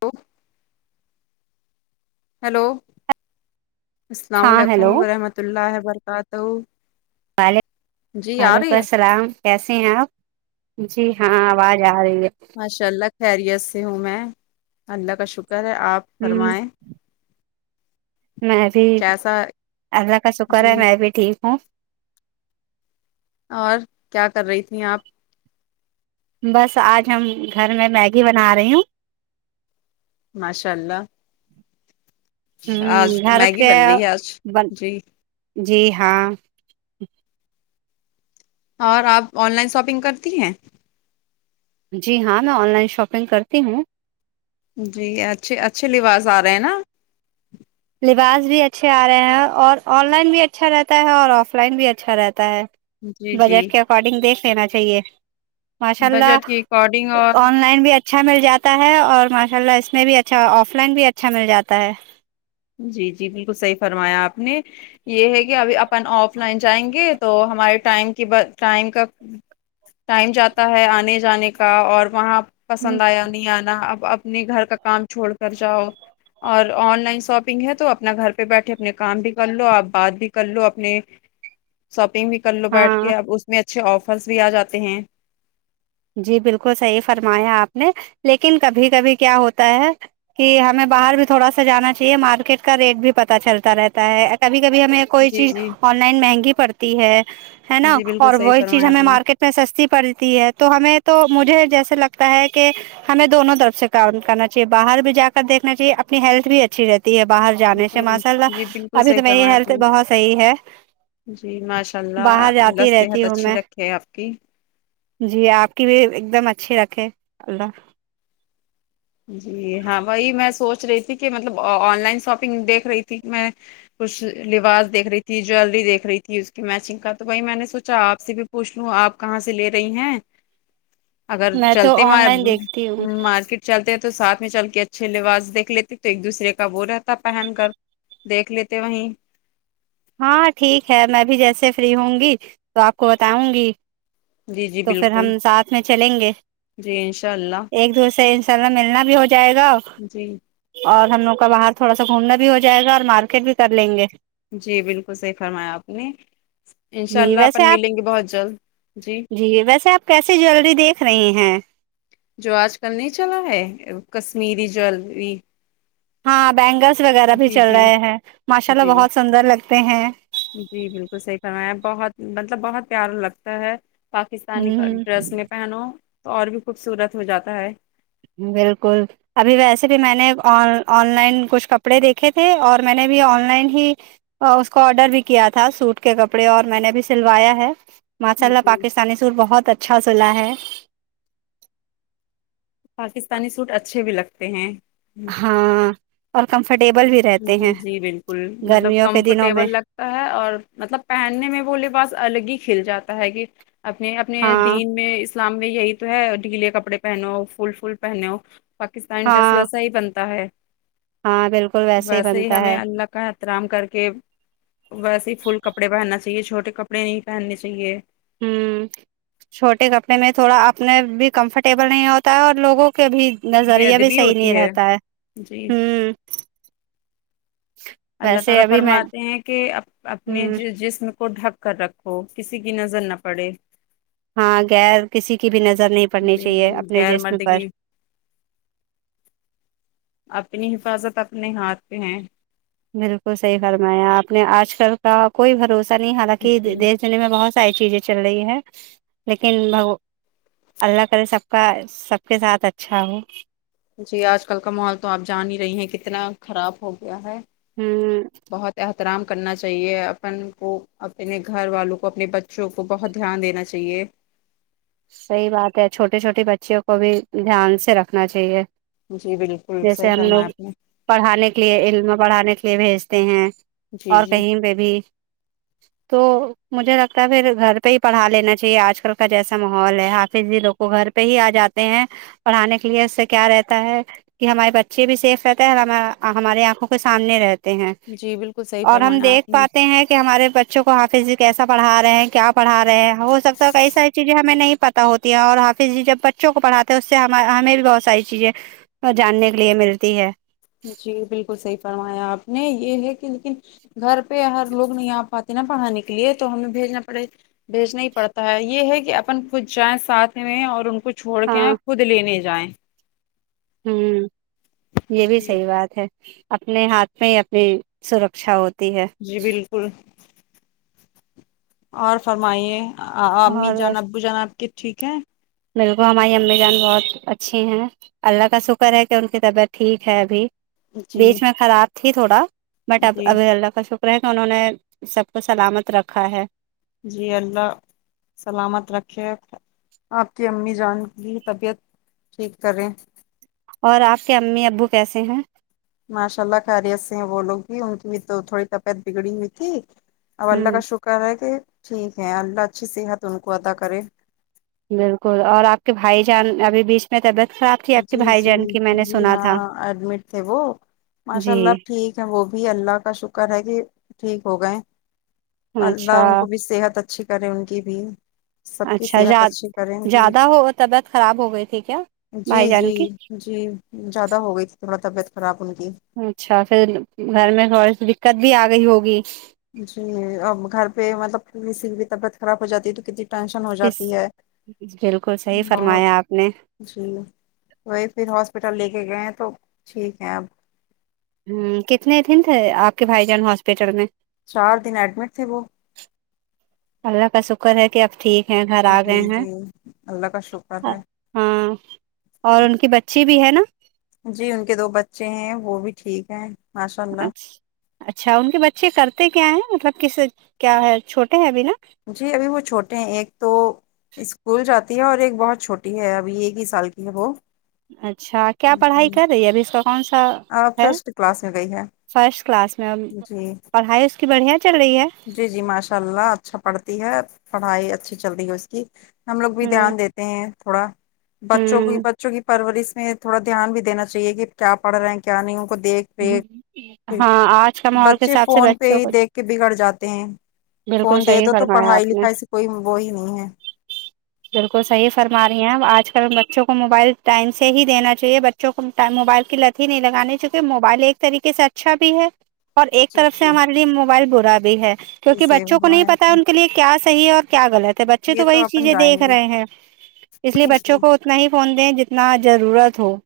وہ ہیلو السلام ہاں علیکم ہیلو ورحمۃ اللہ وبرکاتہ ول جی آ وعلیکم رہی ہے السلام کیسے ہیں آپ جی ہاں آواز آ رہی ہے ماشاء اللہ خیریت سے ہوں میں اللہ کا شکر ہے آپ ہ فرمائیں میں بھی کیسا اللہ کا شکر جی ہے میں بھی ٹھیک ہوں اور کیا کر رہی تھی آپ بس آج ہم گھر میں میگی بنا رہی ہوں ماشاء اللہ آج ہ گھر میگی کے بن رہی ہے آج بن جی جی ہاں اور آپ آن لائن شاپنگ کرتی ہیں جی ہاں میں آن لائن شاپنگ کرتی ہوں جی اچھے اچھے لباس آ رہے ہیں نا لباس بھی اچھے آ رہے ہیں اور آن لائن بھی اچھا رہتا ہے اور آف لائن بھی اچھا رہتا ہے جی جی بجٹ کے اکارڈنگ دیکھ لینا چاہیے ماشاء اللہ بجٹ کے اکارڈنگ اور آن لائن بھی اچھا مل جاتا ہے اور ماشاء اللہ اس میں بھی اچھا آف لائن بھی اچھا مل جاتا ہے جی جی بالکل صحیح فرمایا آپ نے یہ ہے کہ ابھی اپن آف لائن جائیں گے تو ہمارے ٹائم کی ٹائم کا ٹائم جاتا ہے آنے جانے کا اور وہاں پسند آیا نہیں آنا اب اپنے گھر کا کام چھوڑ کر جاؤ اور آن لائن شاپ پنگ ہے تو اپنا گھر پہ بیٹھے اپنے کام بھی کر لو آپ بات بھی کر لو اپنے شاپنگ بھی کر لو بیٹھ ہاں کے اب اس میں اچھے آفرس بھی آ جاتے ہیں جی بالکل صحیح فرمایا آپ نے لیکن کبھی کبھی کیا ہوتا ہے کہ ہمیں باہر بھی تھوڑا سا جانا چاہیے مارکیٹ کا ریٹ بھی پتتا چلتا رہتا ہے کبھی کبھی ہمیں کوئی جی چیز جی آن لائن مہنگی پڑتی ہے ہے نا جی بالکل اور صحیح وہی چیز فرمایا آپ ہمیں نے مارکیٹ پر سستی پڑتی ہے تو ہمیں تو مجھے جیسے لگتا ہے کہ ہمیں دونوں طرف سے کام کرنا چاہیے باہر بھی جا کر دھنا چاہیے اپنی ہیلتھ بھی اچھی رہتی باہر جانے سے جی ماشاء اللہ جی بالکل ابھی صحیح تو میری فرمایا آپ ہیلتھ نے بہت صحیح ہے جی ماشاء اللہ باہر اللہ جاتی صحت رہتی ہوں اچھی میں رکھے آپ کی جی آپ کی بھی ایک دم اچھی رکھے اللہ جی ہاں وہی میں سوچ رہی تھی کہ مطلب آن لائن شاپنگ دیکھ رہی تھی کہ میں کچھ لباس دیکھ رہی تھی جیلری دیکھ رہی تھی اس کی میچنگ کا تو وہی میں نے سوچا آپ سے بھی پوچھ لوں آپ کہاں سے لے رہی ہیں اگر میں تو چلتے آن مار لائن دیکھتی ہوں مارکیٹ چلتے تو ساتھ میں چل کے اچھے لباس دیکھ لیتے تو ایک دوسرے کا وہ رہتا پہن کر دیکھ لیتے وہیں ہاں ٹھیک ہے میں بھی جیسے فری ہوں گی تو آپ کو بتاؤں گی جی جی تو پھر ہم بالکل ساتھ میں چلیں گے جی انشاء اللہ ایک دوسرے کا ملنا بھی ہو جائے گا جی اور ہم لوگ کا باہر تھوڑا سا گھومنا بھی ہو جائے گا اور مارکیٹ بھی کر لیں گے جی بالکل صحیح فرمایا آپ نے انشاء جی اللہ ویسے اپن آپ ملیں گے بہت جلد جی جی ویسے آپ کیسے جیلری دیکھ رہے ہیں جو آج کل نہیں چلا ہے کشمیری جولری ہاں بینگلس وغیرہ بھی چل جی رہے ہیں ماشاء جی اللہ بال- بہت سندر لگتے ہیں جی بالکل صحیح فرمایا بہت مطلب بہت پیارا لگتا ہے پاکستانی کا ہ ڈریس میں پہنو تو اور بھی خوبصورت ہو جاتا ہے بالکل ابھی ویسے بھی میں نے آن لائن کچھ کپڑے دیکھے تھے اور میں نے بھی آن لائن ہی اس کو آڈر بھی کیا تھا سوٹ کے کپڑے اور میں نے بھی سلوایا ہے ماشاء اللہ جی پاکستانی سور بہت اچھا سلاح ہے پاکستانی سوٹ اچھے بھی لگتے ہیں ہاں اور کمفرٹیبل بھی رہتے جی ہیں جی بالکل مطلب گرمیوں کے دنوں میں کمفرٹیبل لگ ہے اور مطلب پہننے میں وہ لے پاس الگ ہی کھل جاتا ہے کہ اپنے اپنے ہاں دین میں اسلام میں یہی تو ہے ڈھیلے کپڑے پہنو فل فل پہنو پاکستانی ڈریس ہاں ویسا ہی بنتا ہے ہاں بالکل ویسے ہی بنتا ہے کا احترام کر کے ویسے ہی فل کپڑے پہننا چاہیے چھوٹے کپڑے نہیں پہننے چاہیے ہوں چھوٹے کپڑے میں تھوڑا اپنے بھی کمفرٹیبل نہیں ہوتا ہے اور لوگوں کے بھی بے نظریہ بھی ادبی صحیح ہوتی نہیں رہتا ہے جی ہوں اللہ ویسے تعالی ابھی میں فرماتے ہیں کہ اپنے ہ جسم کو ڈھک کر رکھو کسی کی نظر نہ پڑے ہاں غیر کسی کی بھی نظر نہیں پڑنی جی چاہیے جی اپنے غیر جسم پر مردگی اپنی حفاظت اپنے ہاتھ پہ ہیں بالکل صحیح فرمایا آپ نے آج کل کا کوئی بھروسہ نہیں حالانکہ جی دی سلع میں بہت ساری چیزیں چل رہی ہے لیکن بگ اللہ کرے سب کا سب کے ساتھ اچھا ہو جی آج کل کا ماحول تو آپ جان ہی رہی ہیں کتنا خراب ہو گیا ہے ہوں بہت احترام کرنا چاہیے اپن کو اپنے گھر والوں کو اپنے بچوں کو بہت دھیان دینا چاہیے صحیح بات ہے چھوٹے چھوٹے بچوں کو بھی دھیان سے رکھنا چاہیے جی بالکل جیسے صحیح ہم فرمایا لوگ آپ نے پڑھانے کے لیے علم بڑھانے کے لیے بھیجتے ہیں جی اور جی کہیں پہ بھی تو مجھے لگتا ہے پھر گھر پہ ہی پڑھا لینا چاہیے آج کل کا جیسا ا ماحول ہے حافظ ج لوگ کو گھر پہ ہی آ جاتے ہیں پڑھانے کے لیے اس سے کیا رہتا ہے کہ ہمارے بچے بھی سیف رہتے ہیں اور ہمارے آنکھوں کے سامنے رہ تے ہیں جی بالکل صحیح اور ہم فرمایا دیکھ آپ نے پاتے ہیں کہ ہمارے بچوں کو حافظی کیسا پڑھا رہے ہیں کہ آپ پڑا رہے ہیں وہ سب تو ایسا ہی ہمیں نہیں پتا ہوتی ہے اور حافظ جی جب بچوں کو پڑھاتے ہیں اس سے ہمیں بھی بہت ساری چیزیں اور جاننے کے لیے ملتی ہے جی بالکل صحیح فرمایا آپ نے یہ ہے کہ لیکن گھر پہ ہر لوگ نہیں آ پاتے نا پڑھانے کے لیے تو ہمیں بھیجنا پڑے بھیجنا ہی پڑتا ہے یہ ہے کہ اپن کچھ جائیں ساتھ میں اور ان کو چھوڑ کے ہاں آئیں خود لینے جائیں ہوں یہ بھی جی صحیح بات ہے اپنے ہاتھ میں ہی اپنی سرکشا ہوتی ہے جی بالکل اور فرمائیے امی جان ابو جان آپ کے ٹھیک ہے بالکل کو ہماری امی جان بہت اچھی ہیں اللہ کا شکر ہے کہ ان کی طبیعت ٹھیک ہے ابھی جی بیچ میں خراب تھی تھوڑا بٹ اب جی ابھی اللہ کا شکر کہ انہوں نے سب کو سلامت رکھا ہے جی اللہ سلامت رکھے آپ کی امی جان کی طبیعت ٹھیک کریں اور آپ کے امی ابو کیسے ہیں ماشاء اللہ خیریت سے ہے وہ لوگ بھی ان کی تو تھوڑی طبیعت بگڑی ہوئی تھی اب اللہ ہوں کا شکر ہے کہ ٹھیک ہے اللہ اچھی صحت ان کو عطا کرے بالکل اور آپ کے بھائی جان ابھی بیچ میں طبیعت خراب تھی آپ کے جی بھائی جان کی میں جی نے جی سنا ہاں تھا ایڈمٹ تھے وہ ماشاء جی اللہ ٹھیک وہ بھی اللہ کا شکر ہے کہ ٹھیک ہو گئے اللہ اچھا ان کو بھی صحت اچ اچھی کریں ان کی بھی سب کی اچھا صحت اچھی کریں ان کی زیادہ ہو طبیعت خراب ہو گئی تھی کیا جی بھائی جان جی کی جی زیادہ ہو گئی تھی تھوڑا طبیعت خراب ان کی اچھا پھر گھر میں تھوڑی سی دقت بھی آ گئی ہوگی جی اب گھر پہ مطلب کسی کی بھی طبیعت خراب ہو جاتی ہے تو کتنی ٹینشن ہو کس جاتی ہے بالکل صحیح بہت فرمایا آپ نے جی وہی پھر ہاسپٹل لے کے گئے ہیں تو ٹھیک ہے اب ہوں کتنے دن تھے آپ کے بھائی جان ہاسپٹل میں چار دن اڈمیٹ تھے وہ اللہ کا شکر ہے کہ اب ٹھیک ہیں گھر آ جی گئے ہیں جی اللہ کا شکر ہے ہاں اور ان کی بچی بھی ہے نا جی ان کے دو بچے ہیں وہ بھی ٹھیک ہیں ماشاء اچھ اللہ اچھا ان کے بچے کرتے کیا ہیں مطلب کس کیا ہے چھوٹے ہیں ابھی نا جی ابھی وہ چھوٹے ہیں ایک تو اسکول جاتی ہے اور ایک بہت چھوٹی ہے ابھی ایک ہی سال کی ہے وہ اچھا کیا پڑھائی جی کر رہی ہے ابھی اس کا کون سا آپ ہے فرسٹ کلاس میں گئی ہے فرسٹ کلاس میں ا جی پڑھائی اس کی بڑھیا چل رہی ہے جی جی ماشاء اللہ اچھا پڑھتی ہے پڑھائی اچھی چل رہی ہے اس کی ہم لوگ بھی ہ دھیان دیتے ہیں تھوڑا بچوں کی ہ بچوں کی پرورش میں تھوڑا دھیان بھی دینا چاہیے کہ کیا پڑھ رہے ہیں کیا نہیں ان کو دیکھ ہاں آج کا ماحول کے بچے حساب سے فون پہ بچوں ہی کو دیکھ کے بگڑ جات فون بالکل دے صحیح دو تو فرمایا پڑھائی آپ نے لکھائی سے کوئی وہ ہی نہیں ہے بالکل صحیح فرما رہی ہیں آج کل بچوں کو موبائل ٹائم سے ہی دینا چاہیے ب چوں موبائل کی لت ہی نہیں لگانی کہ موبائل ایک طریقے سے اچھا بھی ہے اور ایک جی طرف سے جی ہمارے لیے موبائل برا بھی ہے جی کیونکہ صحیح بچوں کو نہیں فرمایا پتا آپ ہے نے ان کے لیے کیا صحیح ہے اور کیا غلط بچے یہ تو وہی اپن چیزیں جائیں دیکھ گے رہے ہیں اس لیے جی بچوں کو اتنا ہی فون دیں جتنا ضرورت ہو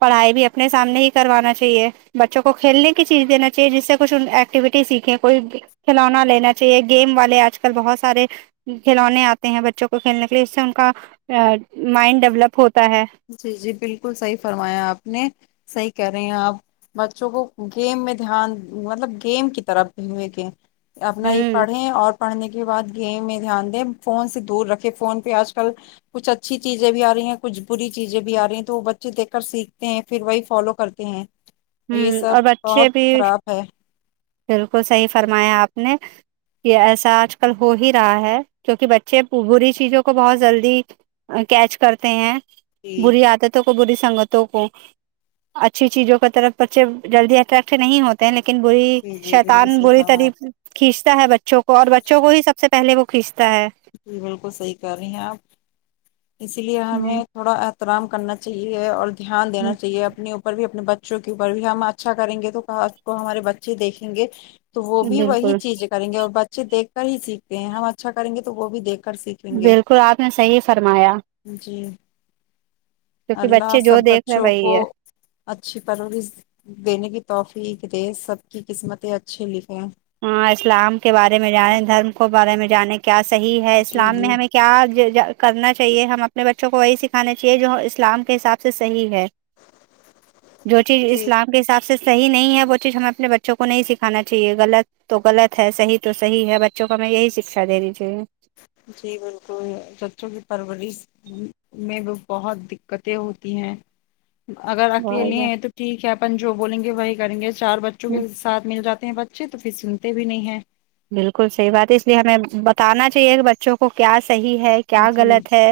پڑھائی بھی اپنے سامنے ہی کروانا چاہے بچوں کو کھیلنے کی چیز دینا چاہیے جس سے کچھ ایکٹیویٹی سیکھیں کوئی کھلونا لینا چاہیے گیم والے آج کل بہت سارے کھلونے آتے ہیں بچوں کو کھیلنے کے لیے اس سے ان کا مائنڈ ڈیولپ ہوتا ہے جی جی بالکل صحیح فرمایا آپ نے صحیح کہہ رہے ہیں آپ بچوں کو گیم میں دھیان مطلب گیم کی طرف بھی ہوئے کے اپنا یہ ہوں پڑھیں اور پڑھنے کے بعد گیم میں دھیان دیں فون سے دور رکھے فون پہ آج کل کچھ اچھی چیزیں بھی آ رہی ہیں کچھ بری چیزیں بھی آ رہی ہیں تو وہ بچے دیکھ کر سیکھتے ہیں پھر وہی فالو کرتے ہیں یہ ہوں سب اور بہت بچے بھی خراب ہے بالکل صحیح فرمایا آپ نے یہ ایسا آج کل ہو ہی رہا ہے کیونکہ بچے بری چیزوں کو بہت زلدی کیچ کرتے ہیں جی بری عادتوں کو بری سنگتوں کو اچھی چیزوں کی طرف بچے جلدی اٹریکٹ نہیں ہوتے ہیں لیکن ب جی جی شیتان بالکل صحیح بری فرمایا طریح آپ سے کھینچتا ہے بچوں کو اور بچوں کو ہی سب سے پہلے وہ کھینچتا ہے جی بالکل صحیح کر رہی ہیں آپ اس لیے ہمیں تھوڑا احترام کرنا چاہیے اور دھیان دینا چاہیے اپنے بھی اپنے بچوں کے اوپر بھی ہم اچھا کریں گے تو کل کو ہمارے بچے دیکھیں گے تو وہ بھی وہی بالکل چیزیں کریں گے اور بچے دیکھ کر ہی سیکھتے ہیں ہم اچھا کریں گے تو وہ بھی دیکھ کر سیکھ بالکل آپ نے صحیح فرمایا جی کیونکہ اللہ بچے جو سب دیکھ رہے بچوں کو وہی ہے اچھی پرورس دینے کی توفیق دے سب کی قسمتیں اچھے لکھیں ہاں اسلام کے بارے میں جانیں دھرم کو بارے میں جانیں کیا صحیح ہے جی اسلام میں جی ہم ایک کیا کرنا چاہیے ہم اپنے بچوں کو وہی سکھانا چاہیے جو اسلام کے حساب سے صحیح ہے جو چیز ٹھیک اسلام کے حساب صحیح نہیں ہے وہ چیز ہمیں اپنے بچوں کو نہیں سکھانا چاہیےغلط تو غلط ہے صحیح تو صحیح ہے بچوں کو ہمیں یہی شکشا دینی چاہیے جی بالکل بچوں کی پرورش میں بھی بہت دکتیں ہوتی ہیں اگر اکیلے بہت ہیں تو ٹھیک ہے اپن جو بولیں گے وہی کریں گے چار بچوں کے ساتھ مل جاتے ہیں ب اچھے تو پھر سنتے بھی نہیں ہیں بالکل صحیح بات ہے اس لیے ہمیں بتانا چاہیے کہ بچوں کو کیا صحیح ہے کیا جی غلط ہے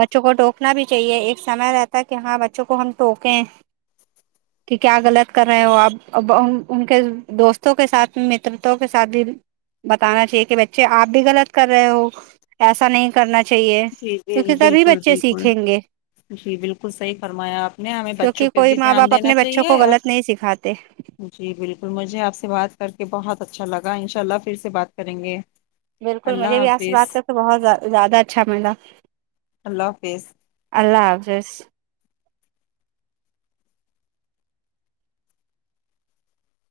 بچوں کو ٹوکنا بھی چاہیے ایک سمے رہتا کہ ہاں بچوں کو ہم ٹوکیں کہ کیا غلط کر رہے ہو آپ اب ان کے دوستوں کے ساتھ مترتاوں کے ساتھ بھی بتانا چاہیے کہ بچے آپ بھی غلط کر رہے ہو ایسا نہیں کرنا چاہیے جی جی کیونکہ تبھی بالکل بچے بالکل سیکھیں گے جی بالکل صحیح فرمایا آپ نے ہمیں بچوں کیونکہ پہ کوئی بھی ماں دھیان باپ دینا اپنے بچوں کو چاہیے اور غلط نہیں سکھاتے جی بالکل مجھے آپ سے بات کر کے بہت اچھا لگا ان شاء اللہ پھر سے بات کریں گے بالکل مجھے اللہ بھی آپ سے حافظ بات کر کے بہت زیا زیادہ اچھا ملا اللہ حافظ اللہ حافظ